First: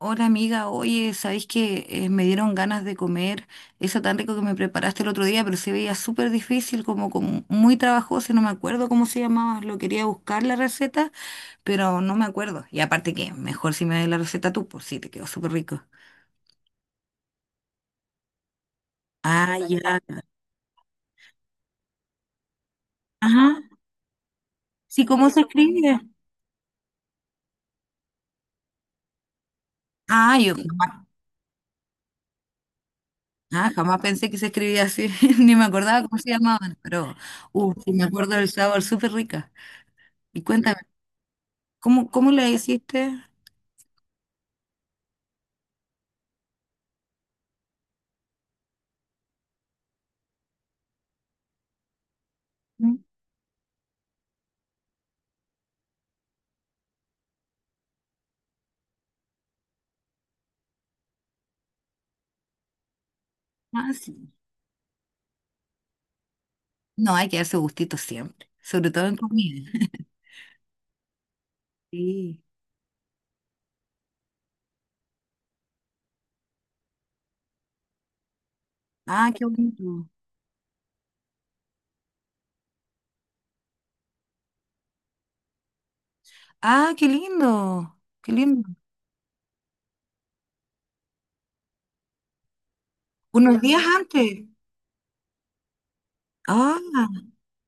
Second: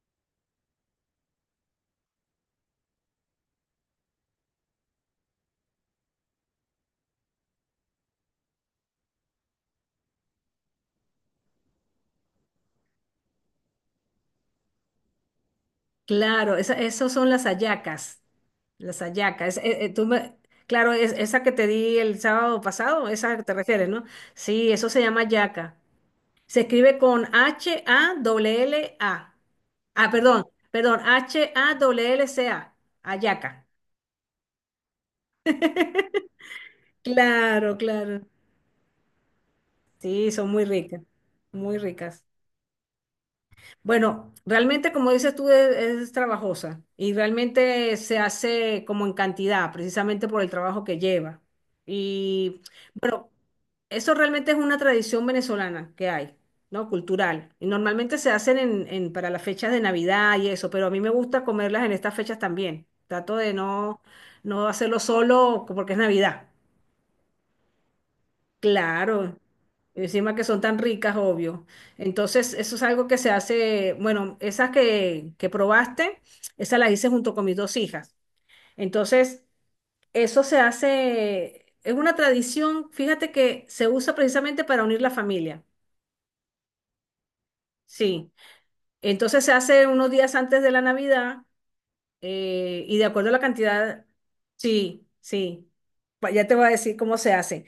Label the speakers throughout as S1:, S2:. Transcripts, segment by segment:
S1: Hola amiga, oye, ¿sabéis que me dieron ganas de comer eso tan rico que me preparaste el otro día, pero se veía súper difícil, como muy trabajoso, no me acuerdo cómo se llamaba, lo quería buscar la receta, pero no me acuerdo. Y aparte que mejor si me das la receta tú, pues sí, te quedó súper rico.
S2: Claro, esas son las hallacas, las hallacas.
S1: Ah, ya.
S2: Claro, esa que te di el sábado pasado, esa te
S1: Ajá.
S2: refieres, ¿no? Sí, eso se
S1: Sí,
S2: llama
S1: ¿cómo se
S2: hallaca.
S1: escribe?
S2: Se escribe con H-A-L-L-A. Ah,
S1: Ah,
S2: perdón,
S1: yo
S2: perdón,
S1: jamás,
S2: H-A-L-L-C-A, hallaca.
S1: ah, jamás pensé que se escribía así, ni me acordaba cómo se llamaban, pero
S2: Claro,
S1: sí me
S2: claro.
S1: acuerdo del sabor, súper rica.
S2: Sí,
S1: Y
S2: son muy
S1: cuéntame,
S2: ricas, muy
S1: ¿cómo,
S2: ricas.
S1: cómo la hiciste?
S2: Bueno, realmente como dices tú es trabajosa y realmente se hace como en cantidad, precisamente por el trabajo que lleva. Y
S1: Mm.
S2: bueno, eso realmente es una tradición venezolana que hay, ¿no? Cultural. Y normalmente se hacen para las fechas de Navidad y eso, pero a mí me gusta comerlas en estas fechas también. Trato de
S1: Ah,
S2: no,
S1: sí.
S2: no hacerlo solo porque es Navidad.
S1: No, hay que darse gustitos siempre, sobre todo en
S2: Claro,
S1: comida.
S2: encima que son tan ricas, obvio.
S1: Sí.
S2: Entonces, eso es algo que se hace, bueno, esas que probaste, esas las hice junto con mis dos hijas.
S1: Ah,
S2: Entonces,
S1: qué bonito.
S2: eso se hace, es una tradición, fíjate que se usa precisamente para unir la familia.
S1: Ah, qué lindo,
S2: Sí,
S1: qué lindo.
S2: entonces se hace unos días antes de la Navidad y de acuerdo a la
S1: Unos días
S2: cantidad,
S1: antes.
S2: sí, sí, ya te voy a
S1: Ah,
S2: decir cómo se hace,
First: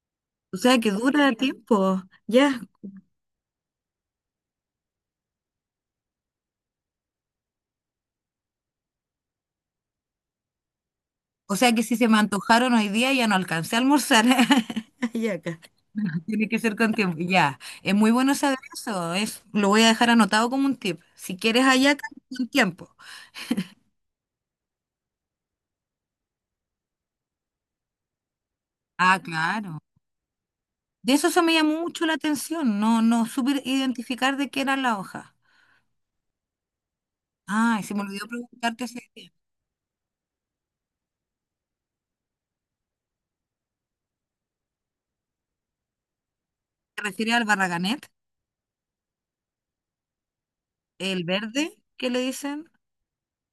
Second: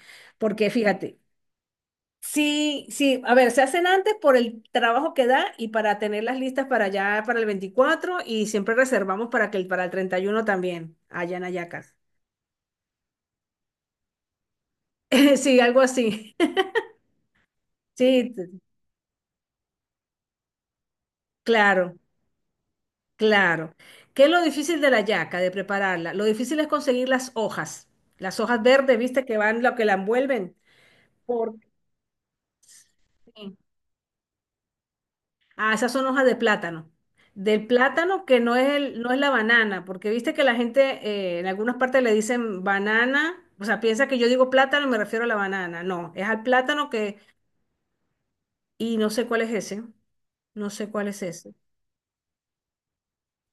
S1: o
S2: porque
S1: sea que
S2: fíjate,
S1: dura tiempo. Ya.
S2: sí, sí, a ver, se hacen antes por el trabajo que da y para tener las listas para allá para el 24 y siempre reservamos para el 31 también, allá en
S1: O sea que
S2: Ayacas.
S1: si se me antojaron hoy día ya no alcancé a almorzar. Ya acá.
S2: Sí, algo así.
S1: Tiene que ser con tiempo. Ya. Es muy
S2: Sí,
S1: bueno saber eso. Es, lo voy a dejar anotado como un tip. Si quieres
S2: claro,
S1: hallaca, con tiempo.
S2: claro. ¿Qué es lo difícil de la yaca, de prepararla? Lo difícil es conseguir las hojas verdes,
S1: Ah,
S2: ¿viste? Que van lo
S1: claro.
S2: que la envuelven.
S1: De eso se me
S2: ¿Por
S1: llamó mucho la atención. No
S2: qué?
S1: supe identificar de qué era la hoja.
S2: Ah, esas son hojas de plátano. Del
S1: Ah, se me
S2: plátano
S1: olvidó
S2: que no es
S1: preguntarte si
S2: el, no es la
S1: te
S2: banana, porque viste que la gente en algunas partes le dicen banana, o sea, piensa que yo digo plátano y me refiero a la banana. No, es al plátano que,
S1: refieres al barraganet,
S2: y no sé cuál es ese, no sé cuál es
S1: el
S2: ese.
S1: verde que le dicen,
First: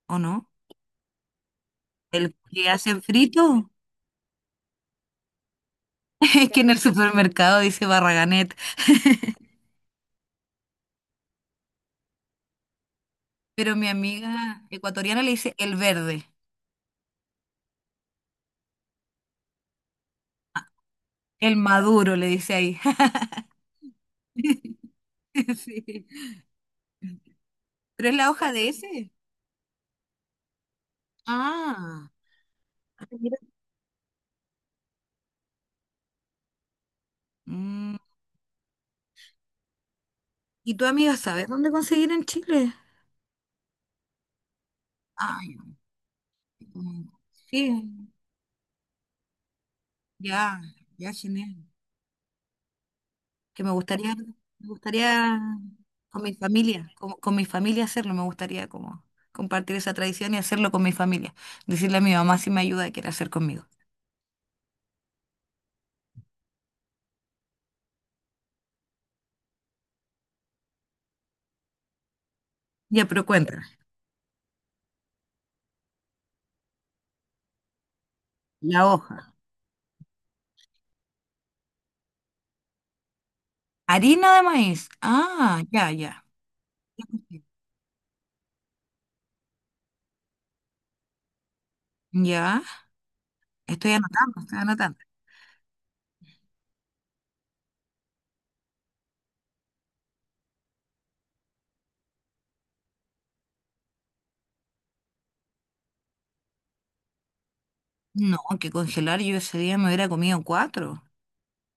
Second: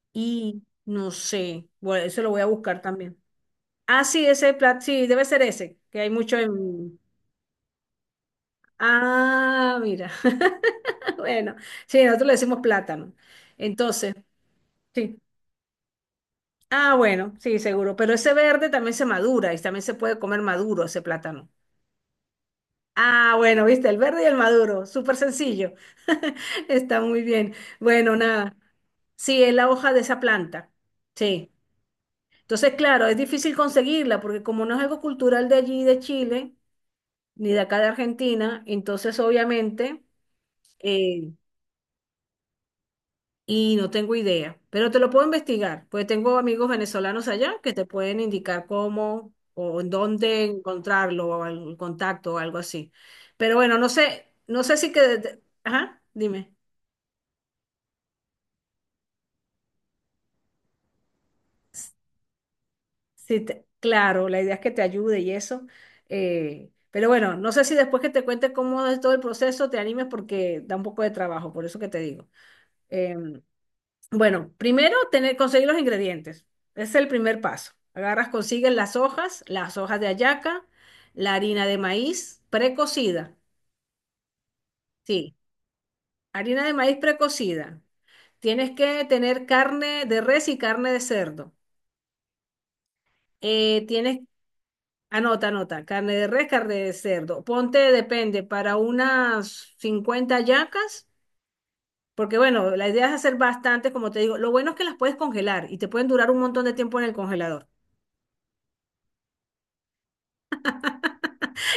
S1: ¿o no?
S2: Y no sé, bueno, eso lo
S1: ¿El
S2: voy a
S1: que
S2: buscar
S1: hacen
S2: también.
S1: frito?
S2: Ah, sí, ese plátano, sí, debe ser ese, que hay mucho
S1: Es que en el
S2: en...
S1: supermercado dice barraganet.
S2: Ah, mira. Bueno, sí, nosotros le decimos plátano.
S1: Pero mi
S2: Entonces,
S1: amiga
S2: sí.
S1: ecuatoriana le dice el verde,
S2: Ah, bueno, sí, seguro. Pero ese verde también se madura y también se puede comer maduro ese plátano.
S1: el maduro le dice ahí.
S2: Ah, bueno, viste, el verde y el maduro, súper sencillo.
S1: Sí.
S2: Está muy bien.
S1: ¿Pero
S2: Bueno,
S1: es la hoja
S2: nada.
S1: de ese?
S2: Sí, es la hoja de esa planta. Sí.
S1: Ah,
S2: Entonces, claro, es
S1: mira.
S2: difícil conseguirla porque como no es algo cultural de allí, de Chile, ni de acá de
S1: Mm,
S2: Argentina, entonces obviamente,
S1: ¿y tu amiga
S2: eh,
S1: sabes dónde conseguir en Chile?
S2: y no tengo idea, pero te lo puedo
S1: Ay,
S2: investigar, pues tengo amigos
S1: mm,
S2: venezolanos allá que te
S1: sí,
S2: pueden indicar cómo o en dónde
S1: ya, ya,
S2: encontrarlo o
S1: Chiné.
S2: el contacto o algo así. Pero
S1: Que
S2: bueno, no sé, no
S1: me
S2: sé si
S1: gustaría
S2: que, ajá,
S1: con mi
S2: dime.
S1: familia, con mi familia hacerlo, me gustaría como compartir esa tradición y hacerlo con mi familia. Decirle a mi mamá si me ayuda, que quiere hacer
S2: Sí,
S1: conmigo.
S2: claro, la idea es que te ayude y eso. Pero bueno, no sé si después que te cuente cómo es todo el proceso te animes porque da un poco de trabajo, por eso que te digo.
S1: Ya, pero cuéntame,
S2: Bueno, primero conseguir los ingredientes. Ese es el primer paso. Agarras, consigues
S1: la hoja.
S2: las hojas de hallaca, la harina de maíz precocida.
S1: Harina de maíz.
S2: Sí,
S1: Ah, ya, ya.
S2: harina de maíz precocida. Tienes que tener carne de res y carne de cerdo.
S1: Ya,
S2: Eh,
S1: estoy
S2: tienes,
S1: anotando, estoy anotando.
S2: anota, anota, carne de res, carne de cerdo. Ponte, depende, para unas 50 hallacas, porque bueno, la idea es hacer bastantes, como te digo. Lo bueno es que las puedes congelar y te pueden durar un montón de tiempo en el congelador.
S1: No, que congelar yo ese día me hubiera comido cuatro.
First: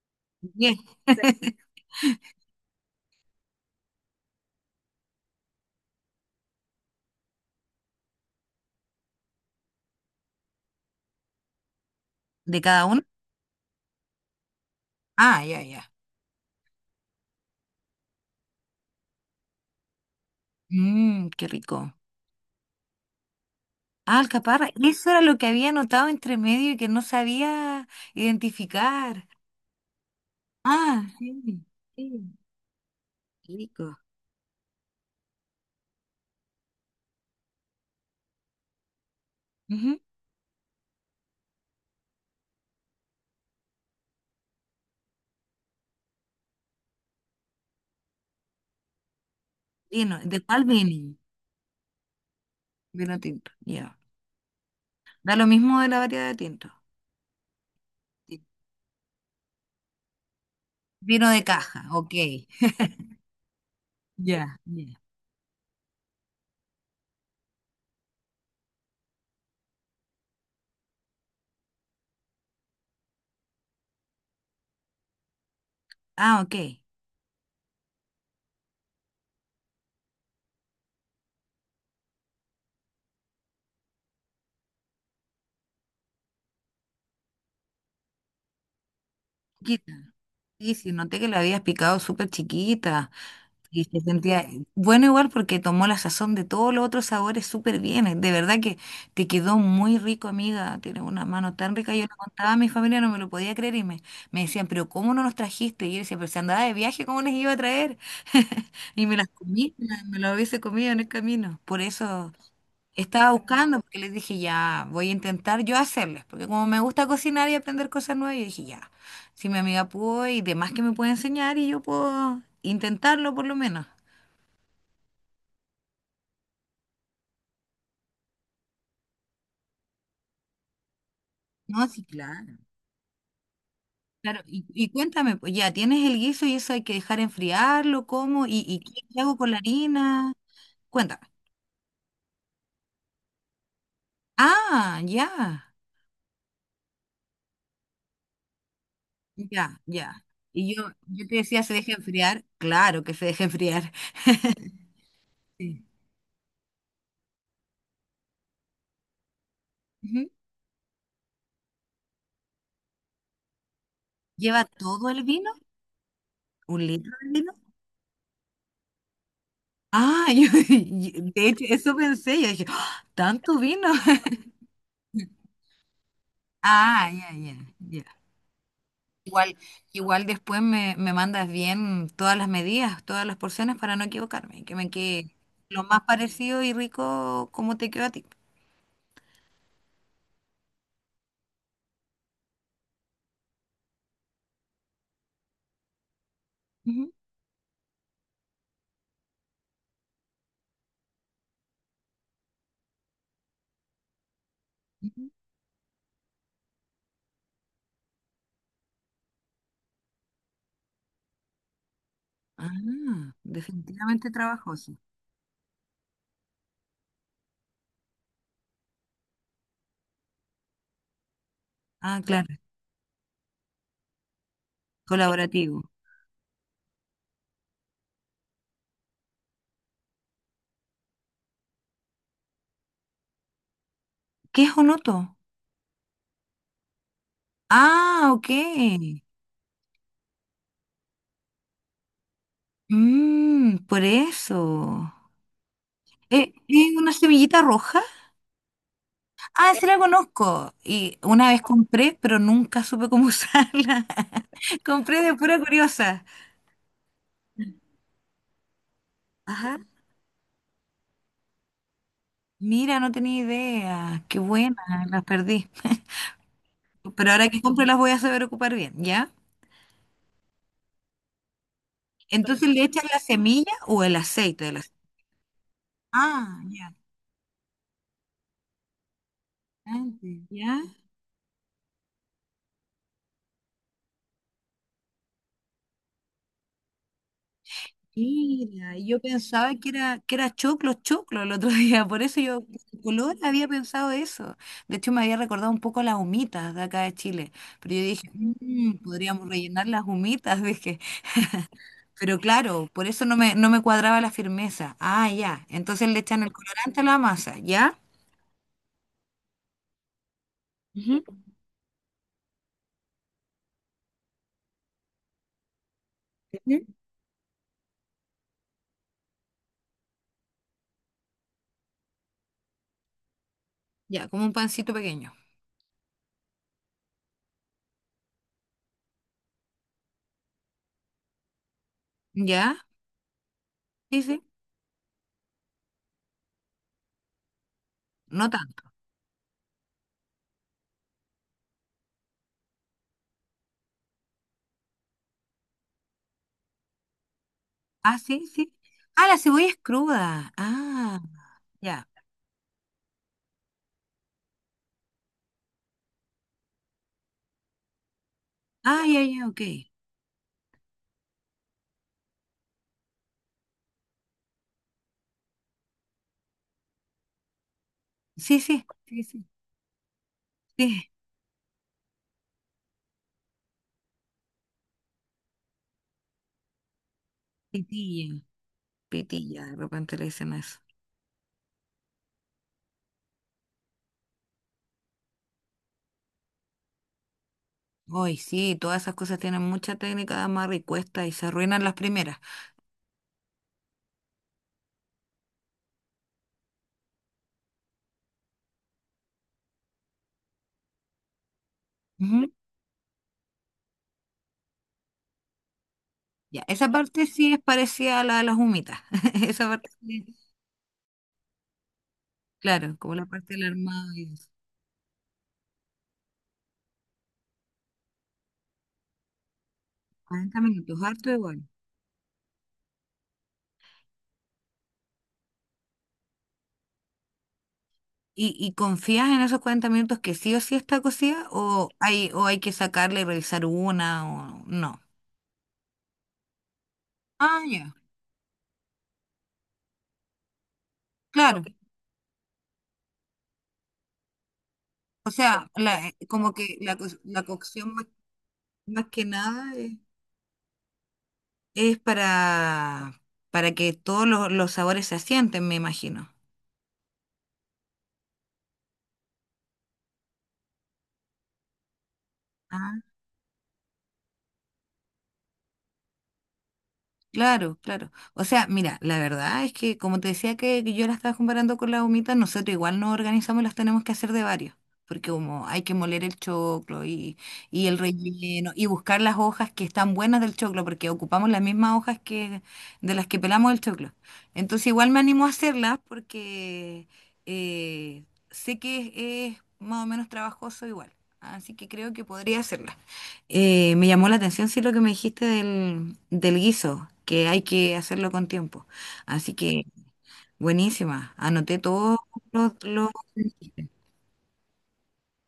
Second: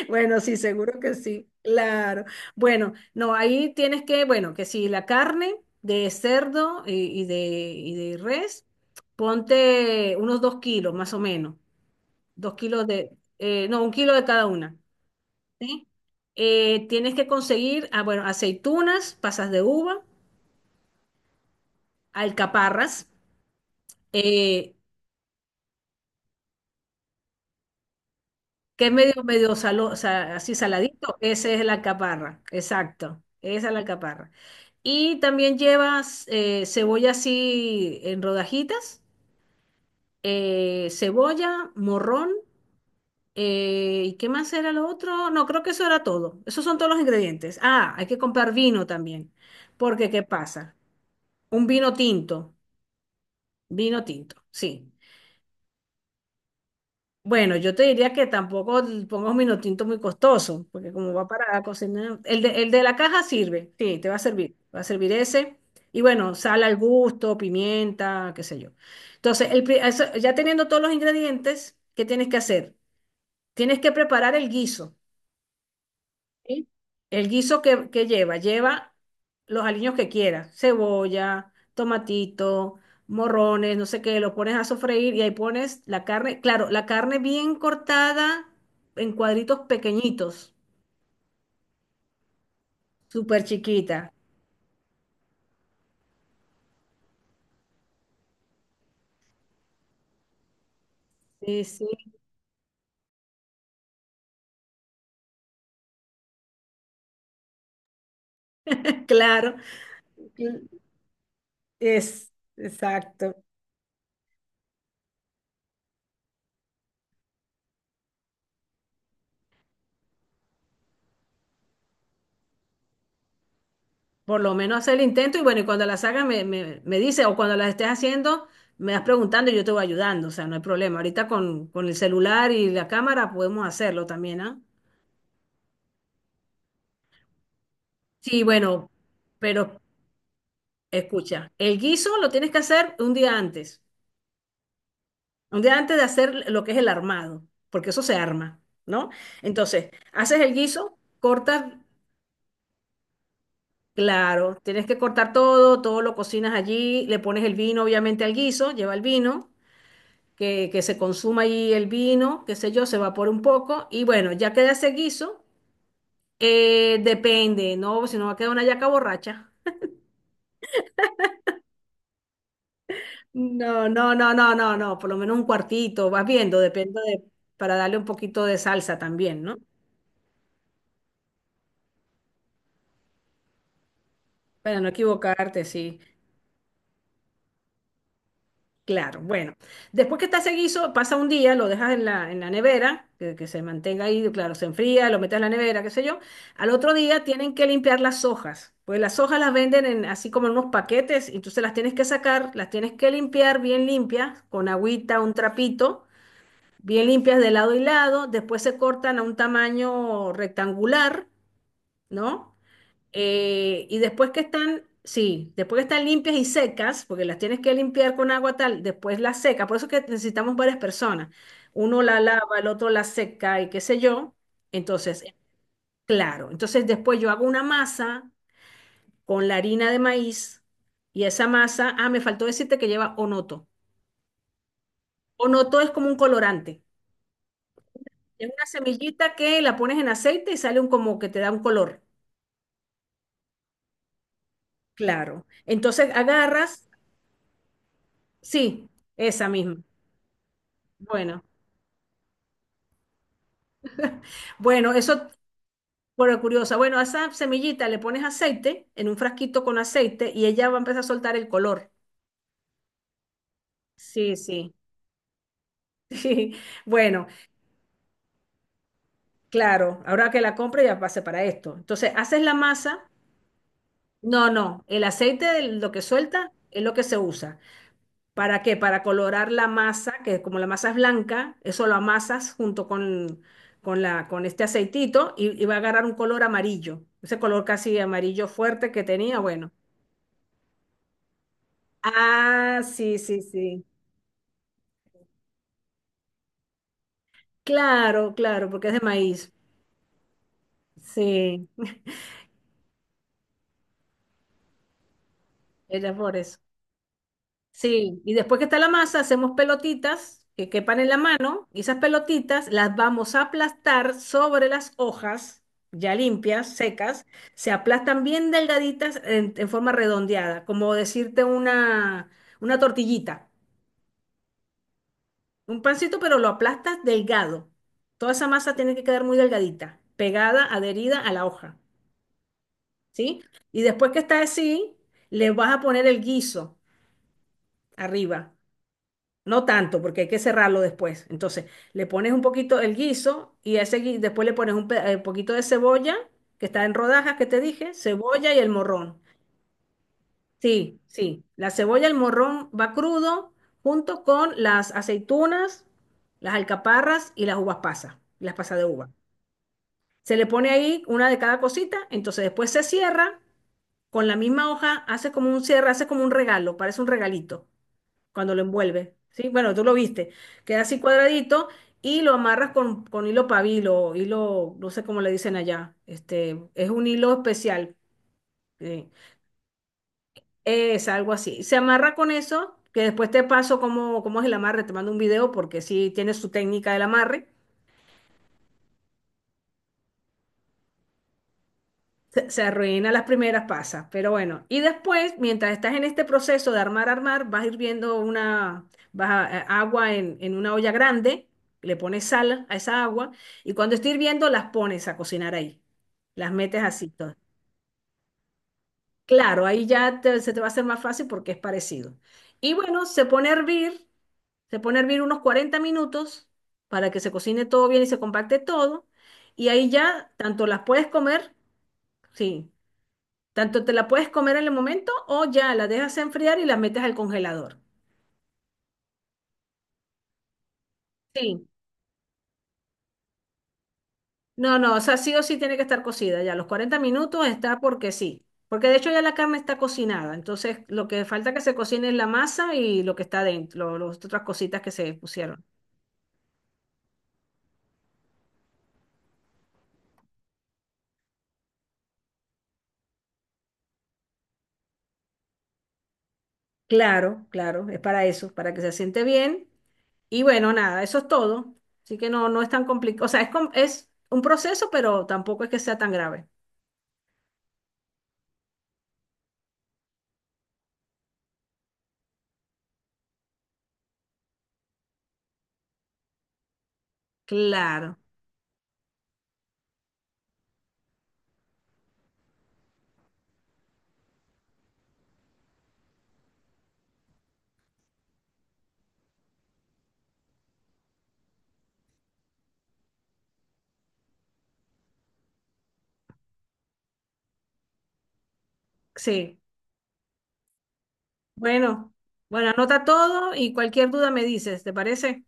S2: Bueno, sí,
S1: Diez.
S2: seguro que sí, claro. Bueno, no, ahí tienes que, bueno, que si la carne de cerdo y de res, ponte unos 2 kilos más o menos, dos
S1: ¿De cada
S2: kilos
S1: uno?
S2: de, no, 1 kilo de cada una,
S1: Ah, ya,
S2: ¿sí?
S1: ya.
S2: Tienes que conseguir, ah, bueno, aceitunas, pasas de uva,
S1: Mmm, qué rico.
S2: alcaparras,
S1: Ah, alcaparra.
S2: eh,
S1: Eso era lo que había anotado entre medio y que no sabía
S2: que es medio,
S1: identificar.
S2: medio así
S1: Ah,
S2: saladito, esa es
S1: sí,
S2: la
S1: sí,
S2: alcaparra, exacto, esa es la
S1: rico.
S2: alcaparra. Y también llevas cebolla así en rodajitas,
S1: Ujú.
S2: cebolla, morrón, ¿y qué más era lo otro? No, creo que eso era todo. Esos son todos los ingredientes. Ah, hay que comprar vino también, porque
S1: Vino,
S2: ¿qué
S1: ¿de cuál
S2: pasa?
S1: vino?
S2: Un
S1: Vino tinto, ya.
S2: vino tinto, sí.
S1: Da lo mismo de la variedad de tinto.
S2: Bueno, yo te diría que
S1: Sí.
S2: tampoco pongas un minotinto muy costoso, porque como va
S1: Vino de
S2: para la
S1: caja, ok.
S2: cocina, el de la caja sirve, sí, te
S1: Ya,
S2: va a
S1: ya.
S2: servir ese. Y bueno, sal al gusto, pimienta, qué sé yo. Entonces, ya teniendo todos los ingredientes, ¿qué tienes que hacer? Tienes que preparar el guiso.
S1: Ah, ok.
S2: ¿Sí? El guiso que lleva, lleva los aliños que quieras, cebolla, tomatito, morrones, no sé qué, lo pones a sofreír y ahí pones la carne, claro, la carne bien cortada en cuadritos
S1: Chiquita.
S2: pequeñitos,
S1: Sí, sí, noté que la habías picado súper chiquita.
S2: súper
S1: Y
S2: chiquita.
S1: se sentía bueno igual porque tomó la sazón de todos los otros sabores súper bien. De verdad que te quedó muy rico, amiga. Tienes una mano
S2: Sí,
S1: tan
S2: sí,
S1: rica. Yo le contaba a mi familia, no me lo podía creer y me decían, pero ¿cómo no nos trajiste? Y yo decía, pero si andaba de viaje, ¿cómo les iba a traer? Y me las
S2: claro.
S1: comí, me las hubiese comido en el camino. Por eso estaba
S2: Exacto.
S1: buscando, porque les dije, ya, voy a intentar yo hacerles. Porque como me gusta cocinar y aprender cosas nuevas, yo dije, ya, si mi amiga pudo y demás que me puede enseñar y yo puedo intentarlo por lo menos.
S2: Por lo menos hacer el intento y bueno, y cuando las hagas me dice o cuando las estés haciendo, me vas preguntando y yo te voy ayudando, o sea, no hay problema. Ahorita con
S1: No,
S2: el
S1: sí,
S2: celular
S1: claro.
S2: y la cámara podemos hacerlo también,
S1: Claro,
S2: ¿ah?
S1: y cuéntame, pues ya tienes el guiso y eso hay que dejar enfriarlo,
S2: Sí,
S1: ¿cómo? ¿Y
S2: bueno,
S1: qué hago con la
S2: pero
S1: harina? Cuéntame.
S2: escucha, el guiso lo tienes que hacer
S1: Ah, ya,
S2: un día antes de hacer lo que es el armado, porque eso se arma, ¿no?
S1: ya,
S2: Entonces,
S1: ya.
S2: haces el
S1: Y yo,
S2: guiso,
S1: yo te decía,
S2: cortas,
S1: ¿se deja enfriar? Claro que se deja enfriar.
S2: claro, tienes que cortar todo,
S1: Sí.
S2: todo lo cocinas allí, le pones el vino obviamente al guiso, lleva el vino,
S1: Ujú.
S2: que se consuma ahí el vino, qué sé yo, se evapora un poco y bueno, ya
S1: ¿Lleva
S2: queda ese
S1: todo el
S2: guiso.
S1: vino? ¿Un litro de vino?
S2: Depende, ¿no? Si no va a quedar una yaca borracha.
S1: Ah, yo, de hecho, eso pensé, yo dije, ¡ah! ¿Tanto
S2: No,
S1: vino?
S2: no, no, no, no, no, por lo menos un cuartito, vas viendo, depende
S1: Ah,
S2: de,
S1: ya, ya,
S2: para darle un
S1: ya.
S2: poquito de salsa también, ¿no?
S1: Igual, igual después me mandas bien todas las medidas, todas las porciones para no equivocarme, que
S2: Para no
S1: me quede
S2: equivocarte,
S1: lo
S2: sí.
S1: más parecido y rico como te quedó a ti.
S2: Claro, bueno. Después que está ese guiso, pasa un día, lo dejas en la, nevera, que se mantenga ahí, claro, se enfría, lo metes en la nevera, qué sé yo. Al otro
S1: Ujú,
S2: día tienen que limpiar las hojas, pues las hojas las venden así como en unos paquetes, y entonces las tienes que sacar, las tienes que limpiar bien limpias, con agüita,
S1: ujú.
S2: un trapito, bien limpias de lado y lado, después se cortan a un tamaño rectangular, ¿no?
S1: Ah,
S2: Y después
S1: definitivamente
S2: que están,
S1: trabajoso.
S2: sí, después que están limpias y secas, porque las tienes que limpiar con agua tal, después las secas. Por eso es que necesitamos varias personas. Uno la
S1: Ah, claro,
S2: lava, el otro la seca y qué sé yo. Entonces,
S1: colaborativo.
S2: claro. Entonces después yo hago una masa con la harina de maíz y esa masa, ah, me faltó decirte que lleva onoto.
S1: ¿Qué es un otro?
S2: Onoto es como un colorante.
S1: Ah,
S2: Es
S1: ok.
S2: una semillita que la pones en aceite y sale un como que te da un color.
S1: Mm, por eso.
S2: Claro. Entonces agarras,
S1: ¿Es una semillita roja?
S2: sí, esa
S1: Ah,
S2: misma.
S1: sí la conozco. Y
S2: Bueno.
S1: una vez compré, pero nunca supe cómo usarla.
S2: Bueno,
S1: Compré
S2: eso,
S1: de pura curiosa.
S2: bueno, curiosa. Bueno, a esa semillita le pones aceite en un frasquito con
S1: Ajá.
S2: aceite y ella va a empezar a soltar el color.
S1: Mira, no tenía idea.
S2: Sí,
S1: Qué
S2: sí.
S1: buena, las perdí.
S2: Sí. Bueno,
S1: Pero ahora que compre las voy a saber ocupar bien, ¿ya?
S2: claro, ahora que la compre ya pase para esto. Entonces, haces la
S1: Entonces le
S2: masa.
S1: echan la semilla o el
S2: No,
S1: aceite de la
S2: no,
S1: semilla.
S2: el aceite, de lo que suelta,
S1: Ah,
S2: es lo
S1: ya.
S2: que se usa. ¿Para qué? Para colorar la masa, que
S1: Antes,
S2: como la
S1: ¿ya?
S2: masa es blanca, eso lo amasas junto con, con este aceitito y va a agarrar un color amarillo. Ese color casi amarillo fuerte
S1: Mira,
S2: que
S1: yo
S2: tenía, bueno.
S1: pensaba que era choclo, choclo el otro día. Por eso yo, por
S2: Ah,
S1: el
S2: sí,
S1: color,
S2: sí,
S1: había
S2: sí.
S1: pensado eso. De hecho, me había recordado un poco las humitas de acá de Chile. Pero yo dije,
S2: Claro, claro, porque es
S1: "Mm,
S2: de maíz.
S1: podríamos rellenar las humitas", dije.
S2: Sí,
S1: Pero claro, por eso no me cuadraba la firmeza. Ah, ya. Entonces
S2: era
S1: le
S2: por
S1: echan el
S2: eso.
S1: colorante a la masa, ¿ya?
S2: Sí, y después que está la masa, hacemos pelotitas que quepan en la
S1: Ujú.
S2: mano y esas pelotitas las vamos a aplastar sobre las hojas ya limpias,
S1: Ujú.
S2: secas. Se aplastan bien delgaditas en forma redondeada, como decirte una tortillita,
S1: Ya, como un pancito pequeño.
S2: un pancito, pero lo aplastas delgado. Toda esa masa tiene que quedar muy delgadita, pegada, adherida a la hoja.
S1: ¿Ya?
S2: ¿Sí? Y después que
S1: Sí,
S2: está
S1: sí.
S2: así, le vas a poner el guiso
S1: No
S2: arriba.
S1: tanto.
S2: No tanto, porque hay que cerrarlo después. Entonces, le pones un poquito el guiso y a ese después le pones un poquito de cebolla, que está en rodajas, que te dije,
S1: Ah, sí,
S2: cebolla y el
S1: sí.
S2: morrón.
S1: Ah, la cebolla es cruda.
S2: Sí,
S1: Ah,
S2: sí, la cebolla,
S1: ya.
S2: el morrón va crudo junto con las aceitunas, las alcaparras y las uvas pasas, las pasas de
S1: Ah,
S2: uva.
S1: ya, ya, ok.
S2: Se le pone ahí una de cada cosita, entonces después se cierra con la misma hoja hace como un cierre, hace como un regalo, parece un regalito cuando
S1: Sí,
S2: lo
S1: sí.
S2: envuelve,
S1: Sí, sí.
S2: ¿sí? Bueno, tú lo viste, queda así
S1: Sí.
S2: cuadradito y lo amarras con hilo pabilo, hilo, no sé cómo le dicen allá, este, es un hilo especial,
S1: Pitilla.
S2: eh,
S1: Pitilla, de repente le dicen eso.
S2: es algo así. Se amarra con eso, que después te paso cómo es el amarre, te mando un video porque sí tiene su técnica del amarre.
S1: Hoy sí, todas esas cosas tienen mucha técnica de amarre y cuesta y se arruinan las primeras.
S2: Se arruina las primeras pasas, pero bueno. Y después, mientras estás en este proceso de armar, armar, vas hirviendo una, agua en una olla grande, le pones
S1: Ujú.
S2: sal a esa agua y cuando esté hirviendo las pones a cocinar ahí. Las
S1: Ya,
S2: metes
S1: esa
S2: así,
S1: parte
S2: todo.
S1: sí es parecida a la de las humitas.
S2: Claro,
S1: Esa
S2: ahí
S1: parte
S2: ya
S1: sí,
S2: se te va a hacer más fácil porque es parecido. Y
S1: claro,
S2: bueno,
S1: como
S2: se
S1: la
S2: pone a
S1: parte del
S2: hervir,
S1: armado y eso.
S2: se pone a hervir unos 40 minutos para que se cocine todo bien y se compacte todo. Y ahí ya
S1: 40
S2: tanto las
S1: minutos,
S2: puedes
S1: harto
S2: comer.
S1: igual.
S2: Sí, tanto te la puedes comer en el momento o ya la dejas enfriar y la metes al congelador.
S1: ¿Y confías en esos 40 minutos que sí o sí está cocida?
S2: Sí.
S1: O hay que sacarle y revisar una o
S2: No, no, o
S1: no?
S2: sea, sí o sí tiene que estar cocida ya. Los 40 minutos
S1: Ah,
S2: está
S1: ya, ok.
S2: porque sí. Porque de hecho ya la carne está cocinada. Entonces, lo que falta que
S1: Claro. Ok.
S2: se cocine es la masa y lo que está dentro, las otras cositas que se
S1: O
S2: pusieron.
S1: sea, la, como que la, la cocción más, más que nada es, es para que todos los sabores se asienten, me imagino.
S2: Claro, claro, es para eso, para que se siente bien. Y bueno, nada, eso es todo. Así que no, no es tan complicado. O sea, es un proceso, pero tampoco es que sea tan grave.
S1: Claro, claro. O sea, mira, la verdad es que como te decía que yo la estaba comparando con la humita, nosotros igual nos organizamos y las tenemos que hacer de varios, porque como hay que moler el choclo y el
S2: Claro,
S1: relleno y buscar las hojas que están buenas del choclo, porque ocupamos las mismas hojas que de las que pelamos el choclo. Entonces igual me animo a hacerlas porque eh, sé que es más o menos trabajoso igual, así que creo que podría hacerlas. Me llamó la atención, sí, lo que me dijiste del guiso, que hay que hacerlo con tiempo. Así
S2: sí.
S1: que, buenísima. Anoté
S2: Bueno,
S1: todos
S2: bueno,
S1: los,
S2: anota todo y cualquier duda me dices, ¿te parece?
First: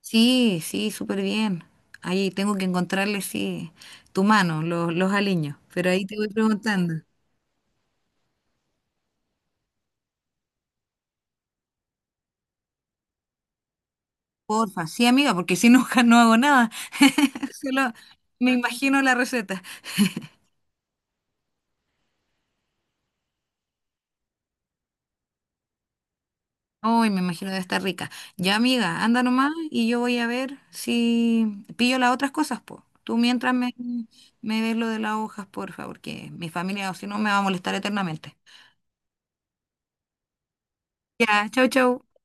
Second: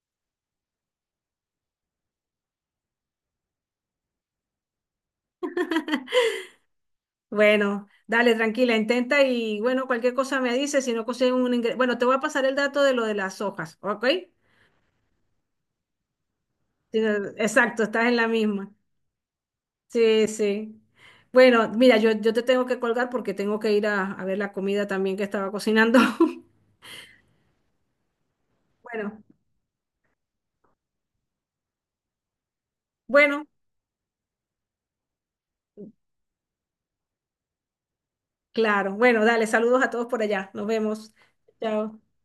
S1: sí, sí, súper bien. Ahí tengo que encontrarle, sí, tu mano, los aliños. Pero ahí te voy preguntando.
S2: Bueno, dale, tranquila, intenta y bueno, cualquier cosa me dices, si no consigues un ingreso. Bueno, te voy a pasar el dato de lo de las hojas, ¿ok?
S1: Porfa, sí, amiga, porque si no, no hago nada.
S2: Sí, no, exacto,
S1: Solo
S2: estás en la
S1: me
S2: misma.
S1: imagino la receta.
S2: Sí, sí. Bueno, mira, yo te tengo que colgar porque tengo que ir a ver la comida también que estaba cocinando.
S1: Uy, me imagino debe estar rica. Ya, amiga,
S2: Bueno,
S1: anda nomás y yo voy a ver si pillo las otras cosas, po. Tú
S2: bueno,
S1: mientras me ves lo de las hojas, por favor, que mi familia, o si no, me va a molestar eternamente.
S2: claro. Bueno, dale, saludos a todos por allá. Nos vemos.
S1: Ya, chau,
S2: Chao.
S1: chau.